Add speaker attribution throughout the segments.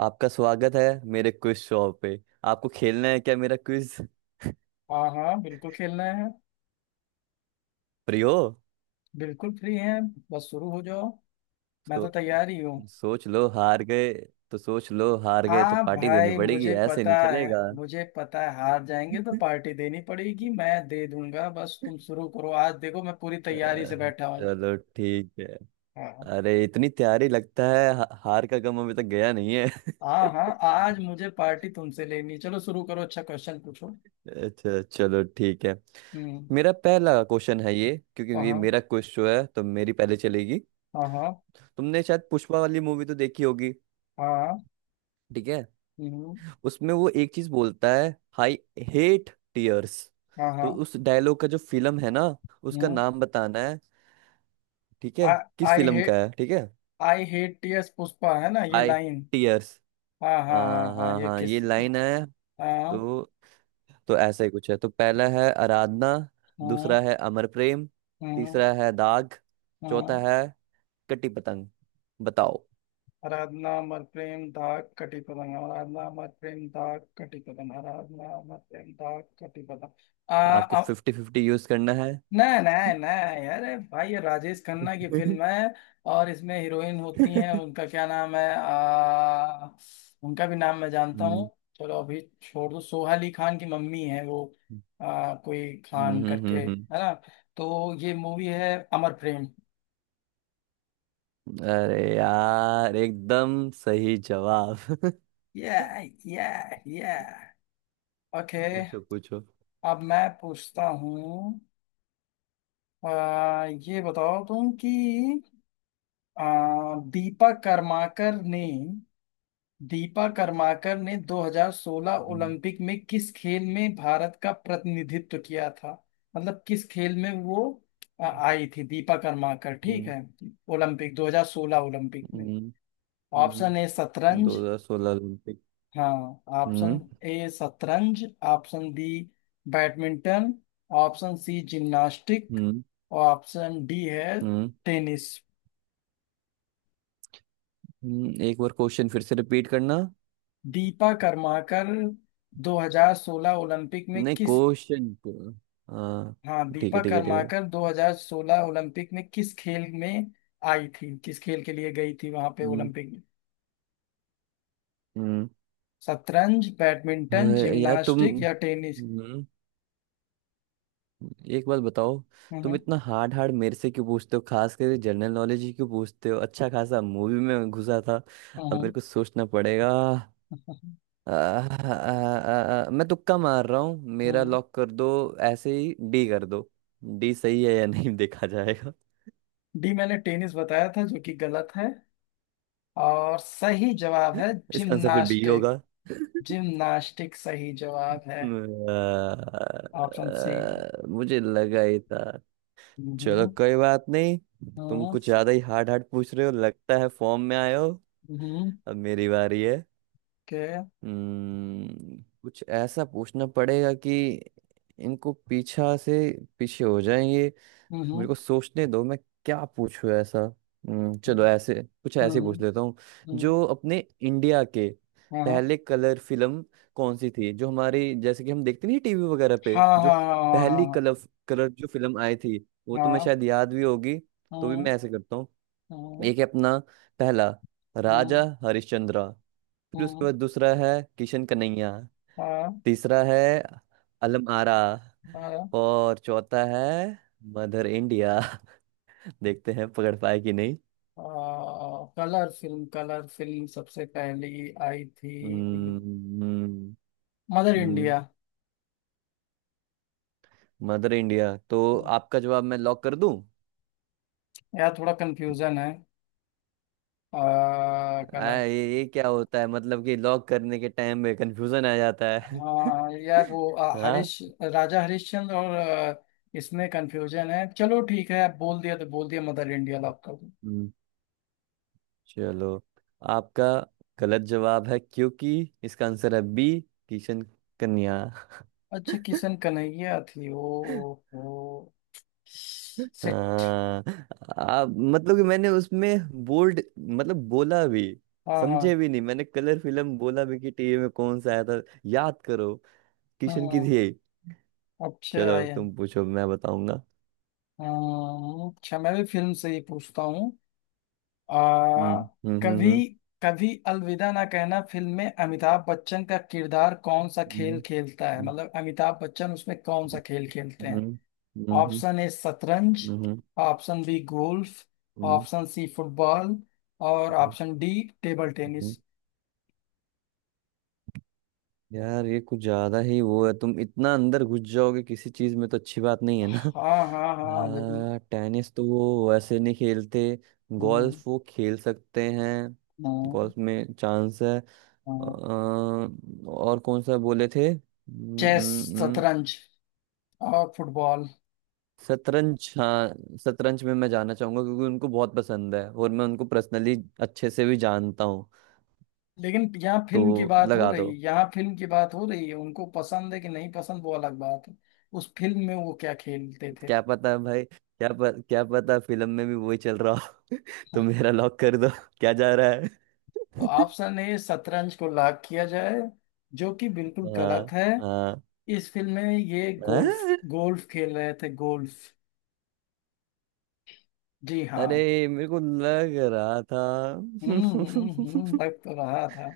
Speaker 1: आपका स्वागत है मेरे क्विज शो पे। आपको खेलना है क्या मेरा क्विज
Speaker 2: हाँ हाँ बिल्कुल खेलना है।
Speaker 1: फ्री हो।
Speaker 2: बिल्कुल फ्री हैं। बस शुरू हो जाओ। मैं तो
Speaker 1: तो
Speaker 2: तैयार ही हूँ।
Speaker 1: सोच लो हार गए तो सोच लो हार गए तो
Speaker 2: हाँ
Speaker 1: पार्टी देनी
Speaker 2: भाई,
Speaker 1: पड़ेगी,
Speaker 2: मुझे
Speaker 1: ऐसे
Speaker 2: पता
Speaker 1: नहीं
Speaker 2: है।
Speaker 1: चलेगा।
Speaker 2: मुझे पता है हार जाएंगे तो पार्टी देनी पड़ेगी। मैं दे दूंगा, बस तुम शुरू करो। आज देखो मैं पूरी
Speaker 1: अ,
Speaker 2: तैयारी से बैठा हूँ।
Speaker 1: चलो ठीक है।
Speaker 2: हाँ।
Speaker 1: अरे इतनी तैयारी लगता है हार का गम अभी तक गया नहीं है।
Speaker 2: हाँ, हाँ आज मुझे पार्टी तुमसे लेनी है। चलो शुरू करो, अच्छा क्वेश्चन पूछो।
Speaker 1: अच्छा चलो ठीक है।
Speaker 2: हम्म।
Speaker 1: मेरा पहला क्वेश्चन है ये, क्योंकि
Speaker 2: हाँ
Speaker 1: ये
Speaker 2: हाँ।
Speaker 1: मेरा क्विज शो है तो मेरी पहले चलेगी।
Speaker 2: हाँ हाँ।
Speaker 1: तुमने शायद पुष्पा वाली मूवी तो देखी होगी।
Speaker 2: हाँ, हाँ।
Speaker 1: ठीक है।
Speaker 2: हम्म।
Speaker 1: उसमें वो एक चीज बोलता है, आई हेट टीयर्स।
Speaker 2: हाँ
Speaker 1: तो
Speaker 2: हाँ।
Speaker 1: उस डायलॉग का जो फिल्म है ना, उसका
Speaker 2: हम्म।
Speaker 1: नाम बताना है। ठीक है। किस
Speaker 2: आई
Speaker 1: फिल्म का
Speaker 2: हेट
Speaker 1: है, ठीक है।
Speaker 2: आई हेट टीएस पुष्पा है ना ये
Speaker 1: आई
Speaker 2: लाइन।
Speaker 1: टीयर्स।
Speaker 2: हाँ हाँ हाँ
Speaker 1: हाँ
Speaker 2: हाँ,
Speaker 1: हाँ
Speaker 2: ये
Speaker 1: हाँ,
Speaker 2: किस
Speaker 1: ये
Speaker 2: की?
Speaker 1: लाइन है।
Speaker 2: हाँ
Speaker 1: तो तो ऐसा ही कुछ है। तो पहला है आराधना।
Speaker 2: हाँ
Speaker 1: दूसरा है अमर प्रेम।
Speaker 2: हाँ।
Speaker 1: तीसरा है दाग। चौथा
Speaker 2: हाँ।
Speaker 1: है कटी पतंग। बताओ।
Speaker 2: आराधना, अमर प्रेम, दाग, कटी पतंग। आराधना, अमर प्रेम, दाग, कटी पतंग। आराधना, अमर प्रेम, दाग, कटी पतंग। आ,
Speaker 1: आपको
Speaker 2: आ,
Speaker 1: फिफ्टी फिफ्टी यूज करना है।
Speaker 2: नहीं नहीं नहीं, अरे भाई ये राजेश खन्ना की फिल्म है। और इसमें हीरोइन होती हैं उनका क्या नाम है। उनका भी नाम मैं जानता हूँ।
Speaker 1: हम्म,
Speaker 2: चलो अभी छोड़ दो, सोहा अली खान की मम्मी है वो। कोई
Speaker 1: हम्म,
Speaker 2: खान करके
Speaker 1: हम्म,
Speaker 2: है
Speaker 1: हम्म।
Speaker 2: ना। तो ये मूवी है अमर प्रेम।
Speaker 1: अरे यार एकदम सही जवाब।
Speaker 2: yeah yeah yeah। ओके।
Speaker 1: पूछो पूछो।
Speaker 2: अब मैं पूछता हूँ। ये बताओ तुम कि आ, दीपा कर्माकर ने दीपा कर्माकर ने 2016
Speaker 1: हम्म,
Speaker 2: ओलंपिक में किस खेल में भारत का प्रतिनिधित्व किया था। मतलब किस खेल में वो आई थी दीपा कर्माकर, ठीक
Speaker 1: हम्म,
Speaker 2: है। ओलंपिक 2016 ओलंपिक में।
Speaker 1: हम्म,
Speaker 2: ऑप्शन ए
Speaker 1: हम्म।
Speaker 2: शतरंज।
Speaker 1: 2016 ओलंपिक।
Speaker 2: हाँ। ऑप्शन
Speaker 1: हम्म,
Speaker 2: ए शतरंज। Option B badminton. Option C gymnastic.
Speaker 1: हम्म,
Speaker 2: और ऑप्शन डी है
Speaker 1: हम्म,
Speaker 2: टेनिस।
Speaker 1: हम्म। एक बार क्वेश्चन फिर से रिपीट करना।
Speaker 2: दीपा कर्माकर 2016 ओलंपिक में
Speaker 1: नहीं,
Speaker 2: किस।
Speaker 1: क्वेश्चन को। हाँ,
Speaker 2: हाँ,
Speaker 1: ठीक
Speaker 2: दीपा
Speaker 1: है ठीक है ठीक है।
Speaker 2: कर्माकर 2016 ओलंपिक में किस खेल में आई थी, किस खेल के लिए गई थी वहां पे
Speaker 1: हम्म,
Speaker 2: ओलंपिक में।
Speaker 1: हम्म।
Speaker 2: शतरंज, बैडमिंटन,
Speaker 1: अरे यार, तुम
Speaker 2: जिम्नास्टिक या टेनिस?
Speaker 1: हम्म एक बात बताओ। तुम
Speaker 2: हम्म।
Speaker 1: इतना हार्ड हार्ड मेरे से क्यों पूछते हो, खास कर जनरल नॉलेज ही क्यों पूछते हो, अच्छा खासा मूवी में घुसा था।
Speaker 2: हम्म।
Speaker 1: अब
Speaker 2: हम्म।
Speaker 1: मेरे को सोचना पड़ेगा।
Speaker 2: हम्म।
Speaker 1: आ, आ, आ, मैं तुक्का मार रहा हूँ, मेरा
Speaker 2: हम्म।
Speaker 1: लॉक कर दो। ऐसे ही डी कर दो। डी सही है या नहीं, देखा जाएगा।
Speaker 2: डी मैंने टेनिस बताया था, जो कि गलत है। और सही जवाब है
Speaker 1: इसका आंसर फिर बी
Speaker 2: जिम्नास्टिक।
Speaker 1: होगा।
Speaker 2: जिम्नास्टिक सही जवाब है। Option C.
Speaker 1: मुझे लगा ही था। चलो,
Speaker 2: हम्म।
Speaker 1: कोई बात नहीं। तुम
Speaker 2: हम्म।
Speaker 1: कुछ ज्यादा ही हार्ड हार्ड पूछ रहे हो, लगता है फॉर्म में आए हो।
Speaker 2: हम्म।
Speaker 1: अब मेरी बारी है।
Speaker 2: के।
Speaker 1: कुछ ऐसा पूछना पड़ेगा कि इनको पीछा से पीछे हो जाएं। तो मेरे
Speaker 2: हम्म।
Speaker 1: को सोचने दो, मैं क्या पूछूं ऐसा। चलो
Speaker 2: हम्म।
Speaker 1: ऐसे, कुछ ऐसे ही
Speaker 2: हम्म।
Speaker 1: पूछ लेता हूँ।
Speaker 2: हम्म।
Speaker 1: जो अपने इंडिया के
Speaker 2: हाँ
Speaker 1: पहले कलर फिल्म कौन सी थी, जो हमारी जैसे कि हम देखते नहीं टीवी वगैरह पे,
Speaker 2: हाँ
Speaker 1: जो
Speaker 2: हाँ
Speaker 1: पहली
Speaker 2: हाँ
Speaker 1: कलर कलर जो फिल्म आई थी, वो तुम्हें
Speaker 2: हाँ
Speaker 1: शायद याद भी होगी। तो भी
Speaker 2: हाँ
Speaker 1: मैं ऐसे करता हूँ।
Speaker 2: हाँ
Speaker 1: एक है अपना पहला, राजा हरिश्चंद्रा। फिर उसके
Speaker 2: हाँ
Speaker 1: बाद दूसरा है किशन कन्हैया।
Speaker 2: हाँ
Speaker 1: तीसरा है अलम आरा।
Speaker 2: हाँ।
Speaker 1: और चौथा है मदर इंडिया। देखते हैं पकड़ पाए कि नहीं।
Speaker 2: हाँ कलर फिल्म, कलर फिल्म सबसे पहली आई थी
Speaker 1: हम्म हम्म
Speaker 2: मदर
Speaker 1: हम्म,
Speaker 2: इंडिया।
Speaker 1: मदर इंडिया तो, आपका जवाब मैं लॉक कर दूं।
Speaker 2: यार थोड़ा कंफ्यूजन है। आ,
Speaker 1: ये क्या होता है, मतलब कि लॉक करने के टाइम में कंफ्यूजन आ जाता है।
Speaker 2: हाँ यार वो हरीश
Speaker 1: हाँ।
Speaker 2: राजा हरिश्चंद्र और। इसमें कंफ्यूजन है। चलो ठीक है, आप बोल दिया तो बोल दिया, मदर इंडिया लॉक कर दो।
Speaker 1: हम्म, चलो। आपका गलत जवाब है, क्योंकि इसका आंसर है बी, किशन कन्या।
Speaker 2: अच्छा किशन कन्हैया थी। ओ। ओ सिट।
Speaker 1: हाँ। मतलब कि मैंने उसमें बोल्ड, मतलब बोला भी,
Speaker 2: हाँ हाँ
Speaker 1: समझे भी नहीं, मैंने कलर फिल्म बोला भी कि टीवी में कौन सा आया था, याद करो। किशन की
Speaker 2: हाँ।
Speaker 1: थी ये।
Speaker 2: अच्छा
Speaker 1: चलो
Speaker 2: यार।
Speaker 1: तुम पूछो, मैं बताऊंगा।
Speaker 2: हाँ, अच्छा मैं भी फिल्म से ही पूछता हूँ। आ
Speaker 1: हम्म, हम्म, हम्म,
Speaker 2: कभी कभी अलविदा ना कहना फिल्म में अमिताभ बच्चन का किरदार कौन सा खेल
Speaker 1: हम्म,
Speaker 2: खेलता है, मतलब अमिताभ बच्चन उसमें कौन सा खेल खेलते हैं?
Speaker 1: हम्म, हम्म,
Speaker 2: ऑप्शन ए शतरंज।
Speaker 1: हम्म,
Speaker 2: ऑप्शन बी गोल्फ।
Speaker 1: हम्म,
Speaker 2: ऑप्शन सी फुटबॉल। और option D table
Speaker 1: hmm.
Speaker 2: Tennis.
Speaker 1: यार ये कुछ ज्यादा ही वो है, तुम इतना अंदर घुस जाओगे किसी चीज में तो अच्छी बात नहीं है ना।
Speaker 2: हाँ हाँ हाँ जरूर।
Speaker 1: हाँ, टेनिस तो वो वैसे नहीं खेलते।
Speaker 2: हम्म।
Speaker 1: गोल्फ वो खेल सकते हैं।
Speaker 2: हाँ
Speaker 1: गोल्फ में चांस है।
Speaker 2: हाँ।
Speaker 1: और कौन सा बोले थे?
Speaker 2: चेस, शतरंज और फुटबॉल।
Speaker 1: शतरंज, हाँ। शतरंज में मैं जाना चाहूंगा, क्योंकि उनको बहुत पसंद है और मैं उनको पर्सनली अच्छे से भी जानता हूँ।
Speaker 2: लेकिन यहाँ फिल्म की
Speaker 1: तो
Speaker 2: बात हो
Speaker 1: लगा
Speaker 2: रही
Speaker 1: दो।
Speaker 2: है, यहाँ फिल्म की बात हो रही है, उनको पसंद है कि नहीं पसंद वो अलग बात है। उस फिल्म में वो क्या खेलते थे?
Speaker 1: क्या पता है भाई, क्या पता फिल्म में भी वही चल रहा हो। तो मेरा लॉक कर दो, क्या जा रहा है।
Speaker 2: तो ऑप्शन ए शतरंज को लॉक किया जाए, जो कि बिल्कुल गलत
Speaker 1: हाँ
Speaker 2: है।
Speaker 1: हाँ,
Speaker 2: इस फिल्म में ये गोल्फ,
Speaker 1: हाँ?
Speaker 2: गोल्फ खेल रहे थे, गोल्फ। जी हाँ।
Speaker 1: अरे मेरे को लग रहा था।
Speaker 2: लग तो रहा था।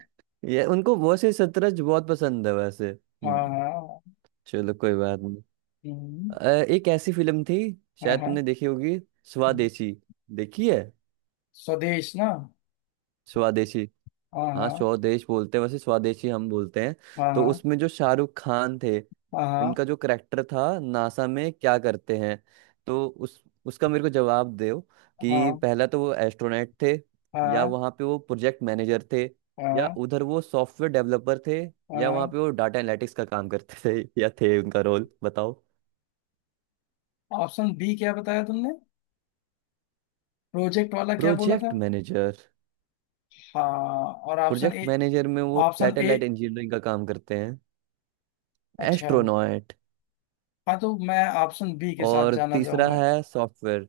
Speaker 1: ये, उनको वैसे शतरंज बहुत पसंद है वैसे।
Speaker 2: हाँ हाँ।
Speaker 1: चलो कोई बात नहीं।
Speaker 2: हम्म,
Speaker 1: अ, एक ऐसी फिल्म थी,
Speaker 2: हाँ
Speaker 1: शायद
Speaker 2: हाँ।
Speaker 1: तुमने देखी होगी,
Speaker 2: हम्म।
Speaker 1: स्वदेशी। देखी है।
Speaker 2: स्वदेश ना।
Speaker 1: स्वदेशी।
Speaker 2: हाँ
Speaker 1: हाँ,
Speaker 2: हाँ
Speaker 1: स्वदेश बोलते हैं वैसे, स्वदेशी हम बोलते हैं। तो
Speaker 2: हाँ
Speaker 1: उसमें जो शाहरुख खान थे,
Speaker 2: हाँ
Speaker 1: उनका जो करेक्टर था, नासा में क्या करते हैं। तो उस उसका मेरे को जवाब दो।
Speaker 2: हाँ
Speaker 1: कि
Speaker 2: हाँ
Speaker 1: पहला तो वो एस्ट्रोनॉट थे।
Speaker 2: हाँ
Speaker 1: या
Speaker 2: हाँ।
Speaker 1: वहाँ पे वो प्रोजेक्ट मैनेजर थे। या
Speaker 2: हाँ,
Speaker 1: उधर वो सॉफ्टवेयर डेवलपर थे।
Speaker 2: हाँ।
Speaker 1: या वहाँ
Speaker 2: हाँ।
Speaker 1: पे वो डाटा एनालिटिक्स का काम करते थे, या थे उनका रोल, बताओ।
Speaker 2: ऑप्शन बी क्या बताया तुमने? प्रोजेक्ट वाला क्या बोला था?
Speaker 1: Project manager.
Speaker 2: हाँ, और ऑप्शन
Speaker 1: प्रोजेक्ट
Speaker 2: ए?
Speaker 1: मैनेजर में वो
Speaker 2: ऑप्शन ए,
Speaker 1: सैटेलाइट इंजीनियरिंग का काम करते हैं।
Speaker 2: अच्छा।
Speaker 1: एस्ट्रोनॉट।
Speaker 2: हाँ, तो मैं ऑप्शन बी के साथ
Speaker 1: और
Speaker 2: जाना
Speaker 1: तीसरा
Speaker 2: चाहूंगा।
Speaker 1: है सॉफ्टवेयर।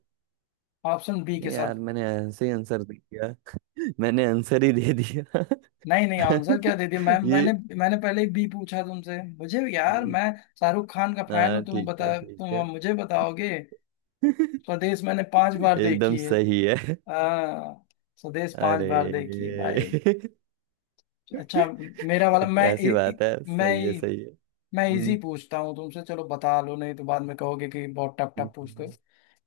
Speaker 2: ऑप्शन बी के
Speaker 1: नहीं
Speaker 2: साथ।
Speaker 1: यार, मैंने ऐसे ही आंसर दे दिया, मैंने आंसर ही दे दिया।
Speaker 2: नहीं नहीं, आंसर क्या दे दिया मैम,
Speaker 1: ये।
Speaker 2: मैंने। मैंने पहले ही बी पूछा तुमसे। मुझे यार,
Speaker 1: नहीं।
Speaker 2: मैं शाहरुख खान का फैन
Speaker 1: हाँ
Speaker 2: हूँ। तुम
Speaker 1: ठीक है
Speaker 2: बता,
Speaker 1: ठीक
Speaker 2: तुम
Speaker 1: है।
Speaker 2: अब मुझे बताओगे? स्वदेश मैंने 5 बार देखी
Speaker 1: एकदम
Speaker 2: है।
Speaker 1: सही है।
Speaker 2: हाँ। स्वदेश पांच
Speaker 1: अरे।
Speaker 2: बार देखी है भाई। अच्छा। मेरा वाला मैं इ,
Speaker 1: ऐसी
Speaker 2: इ,
Speaker 1: बात है,
Speaker 2: मैं
Speaker 1: सही है
Speaker 2: इ-
Speaker 1: सही है।
Speaker 2: मैं इजी
Speaker 1: हम्म,
Speaker 2: पूछता हूँ तुमसे। चलो बता लो, नहीं तो बाद में कहोगे कि बहुत टफ टफ पूछते हो।
Speaker 1: हम्म।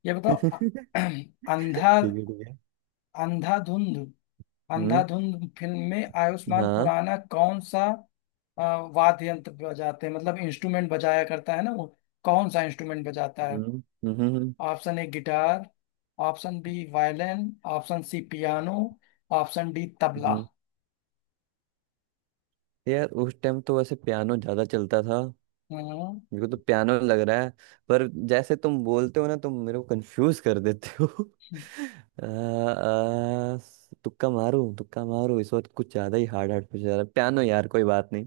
Speaker 2: ये बताओ
Speaker 1: ठीक है
Speaker 2: अ- अंधा
Speaker 1: ठीक है।
Speaker 2: अंधाधुंध,
Speaker 1: हम्म।
Speaker 2: अंधाधुंध फिल्म में आयुष्मान
Speaker 1: हाँ।
Speaker 2: खुराना कौन सा अ, वाद्य यंत्र बजाते हैं, मतलब इंस्ट्रूमेंट बजाया करता है ना वो? कौन सा इंस्ट्रूमेंट बजाता है?
Speaker 1: हम्म, हम्म,
Speaker 2: option A guitar. Option B violin. Option C piano. Option D tabla.
Speaker 1: हम्म। यार उस टाइम तो वैसे पियानो ज्यादा चलता था।
Speaker 2: हम्म।
Speaker 1: मेरे को तो पियानो लग रहा है। पर जैसे तुम बोलते हो ना, तुम मेरे को कंफ्यूज कर देते हो। अ, अ, तुक्का मारूं तुक्का मारूं, इस वक्त कुछ ज्यादा ही हार्ड हार्ड पूछ रहा, पियानो यार कोई बात नहीं।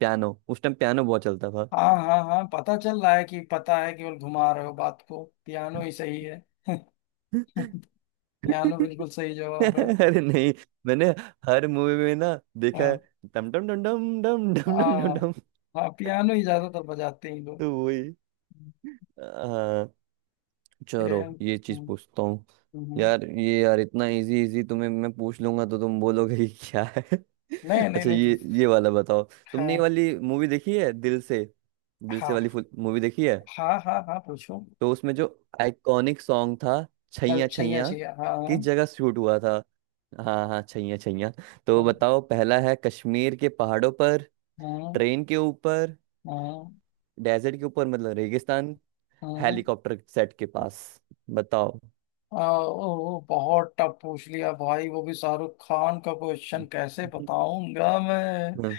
Speaker 1: पियानो, उस टाइम पियानो बहुत चलता था।
Speaker 2: हाँ हाँ हाँ, पता चल रहा है कि पता है, केवल घुमा रहे हो बात को, पियानो ही सही है। पियानो बिल्कुल सही जवाब है।
Speaker 1: अरे नहीं, मैंने हर मूवी में ना देखा है,
Speaker 2: हाँ
Speaker 1: डम डम डम डम डम डम डम डम
Speaker 2: हाँ
Speaker 1: डम।
Speaker 2: हाँ, पियानो ही ज्यादातर बजाते हैं ये लोग।
Speaker 1: तो वही,
Speaker 2: ये,
Speaker 1: चलो ये चीज पूछता हूँ।
Speaker 2: हम्म। हम्म।
Speaker 1: यार ये यार, इतना इजी इजी तुम्हें मैं पूछ लूंगा तो तुम बोलोगे ये क्या है।
Speaker 2: नहीं नहीं
Speaker 1: अच्छा,
Speaker 2: नहीं तो।
Speaker 1: ये वाला बताओ।
Speaker 2: है।
Speaker 1: तुमने ये वाली मूवी देखी है, दिल से। दिल से
Speaker 2: हाँ
Speaker 1: वाली मूवी देखी है।
Speaker 2: हाँ हाँ हाँ पूछो।
Speaker 1: तो उसमें जो आइकॉनिक सॉन्ग था,
Speaker 2: कल
Speaker 1: छैया
Speaker 2: सही है,
Speaker 1: छैया,
Speaker 2: सही है, हाँ
Speaker 1: किस
Speaker 2: हाँ।
Speaker 1: जगह शूट हुआ था? हाँ हाँ, छैया छैया। तो बताओ, पहला है कश्मीर के पहाड़ों पर।
Speaker 2: हाँ
Speaker 1: ट्रेन के ऊपर।
Speaker 2: हाँ
Speaker 1: डेजर्ट के ऊपर, मतलब रेगिस्तान।
Speaker 2: हाँ।
Speaker 1: हेलीकॉप्टर सेट के पास। बताओ।
Speaker 2: ओ, बहुत टफ पूछ लिया भाई, वो भी शाहरुख खान का क्वेश्चन, कैसे बताऊंगा मैं?
Speaker 1: हम्म।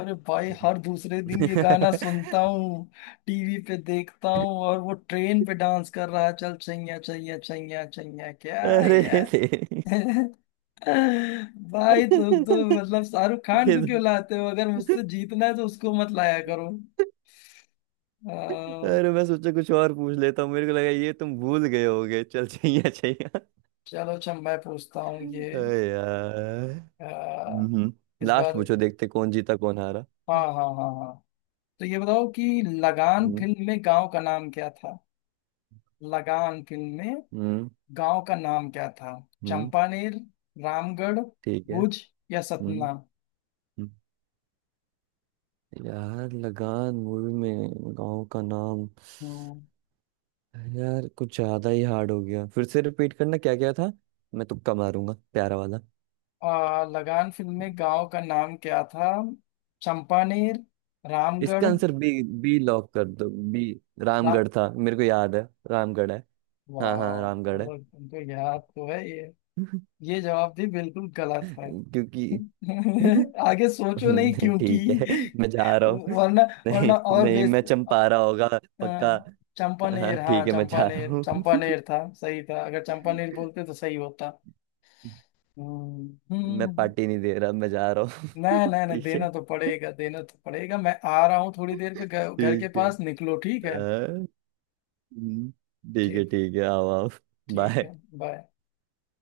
Speaker 2: अरे भाई हर दूसरे दिन ये गाना
Speaker 1: अरे
Speaker 2: सुनता हूँ। टीवी पे देखता हूँ और वो ट्रेन पे डांस कर रहा है, चल चैया चैया चैया चैया क्या यार।
Speaker 1: तेरी,
Speaker 2: भाई तुम तो मतलब शाहरुख खान
Speaker 1: ये
Speaker 2: को
Speaker 1: तो-
Speaker 2: क्यों लाते हो? अगर मुझसे जीतना है तो उसको मत लाया करो। अह,
Speaker 1: अरे मैं सोचा कुछ और पूछ लेता हूँ, मेरे को लगा ये तुम भूल गए होगे, चल चाहिए चाहिए।
Speaker 2: चलो अच्छा मैं पूछता हूँ ये।
Speaker 1: अरे यार,
Speaker 2: अह,
Speaker 1: हम्म,
Speaker 2: इस
Speaker 1: लास्ट
Speaker 2: बार।
Speaker 1: पूछो, देखते कौन जीता कौन हारा।
Speaker 2: हाँ हाँ हाँ हाँ। तो ये बताओ कि लगान
Speaker 1: हम्म
Speaker 2: फिल्म में गांव का नाम क्या था? लगान फिल्म में
Speaker 1: हम्म
Speaker 2: गांव का नाम क्या था?
Speaker 1: हम्म,
Speaker 2: चंपानेर, रामगढ़,
Speaker 1: ठीक है।
Speaker 2: भुज या
Speaker 1: हम्म,
Speaker 2: सतना?
Speaker 1: हम्म। यार लगान मूवी में गांव का नाम,
Speaker 2: हम्म।
Speaker 1: यार कुछ ज्यादा ही हार्ड हो गया, फिर से रिपीट करना क्या क्या था। मैं तुक्का मारूंगा प्यारा वाला।
Speaker 2: लगान फिल्म में गांव का नाम क्या था? चंपानेर, रामगढ़।
Speaker 1: इसका आंसर बी, बी लॉक कर दो, बी।
Speaker 2: रा,
Speaker 1: रामगढ़ था मेरे को याद है। रामगढ़ है। हाँ हाँ,
Speaker 2: वाह,
Speaker 1: रामगढ़ है।
Speaker 2: चलो तुमको याद तो है ये। ये जवाब भी बिल्कुल गलत है।
Speaker 1: क्योंकि,
Speaker 2: आगे सोचो नहीं
Speaker 1: नहीं,
Speaker 2: क्योंकि।
Speaker 1: ठीक है। मैं जा रहा हूँ।
Speaker 2: वरना।
Speaker 1: नहीं
Speaker 2: वरना और
Speaker 1: नहीं,
Speaker 2: बेस।
Speaker 1: मैं, चंपारा होगा
Speaker 2: अ,
Speaker 1: पक्का। हाँ
Speaker 2: चंपानेर, हाँ
Speaker 1: ठीक है, मैं जा रहा
Speaker 2: चंपानेर,
Speaker 1: हूँ।
Speaker 2: चंपानेर था सही था, अगर चंपानेर बोलते तो सही होता। हम्म।
Speaker 1: मैं
Speaker 2: हम्म।
Speaker 1: पार्टी नहीं दे रहा, मैं जा रहा हूँ,
Speaker 2: नहीं नहीं नहीं,
Speaker 1: ठीक है।
Speaker 2: देना तो पड़ेगा, देना तो पड़ेगा। मैं आ रहा हूँ थोड़ी देर पे, घर घर के
Speaker 1: ठीक है
Speaker 2: पास निकलो ठीक है।
Speaker 1: हाँ, हम्म, ठीक है
Speaker 2: ठीक,
Speaker 1: ठीक है, आओ आओ।
Speaker 2: ठीक है।
Speaker 1: बाय।
Speaker 2: बाय।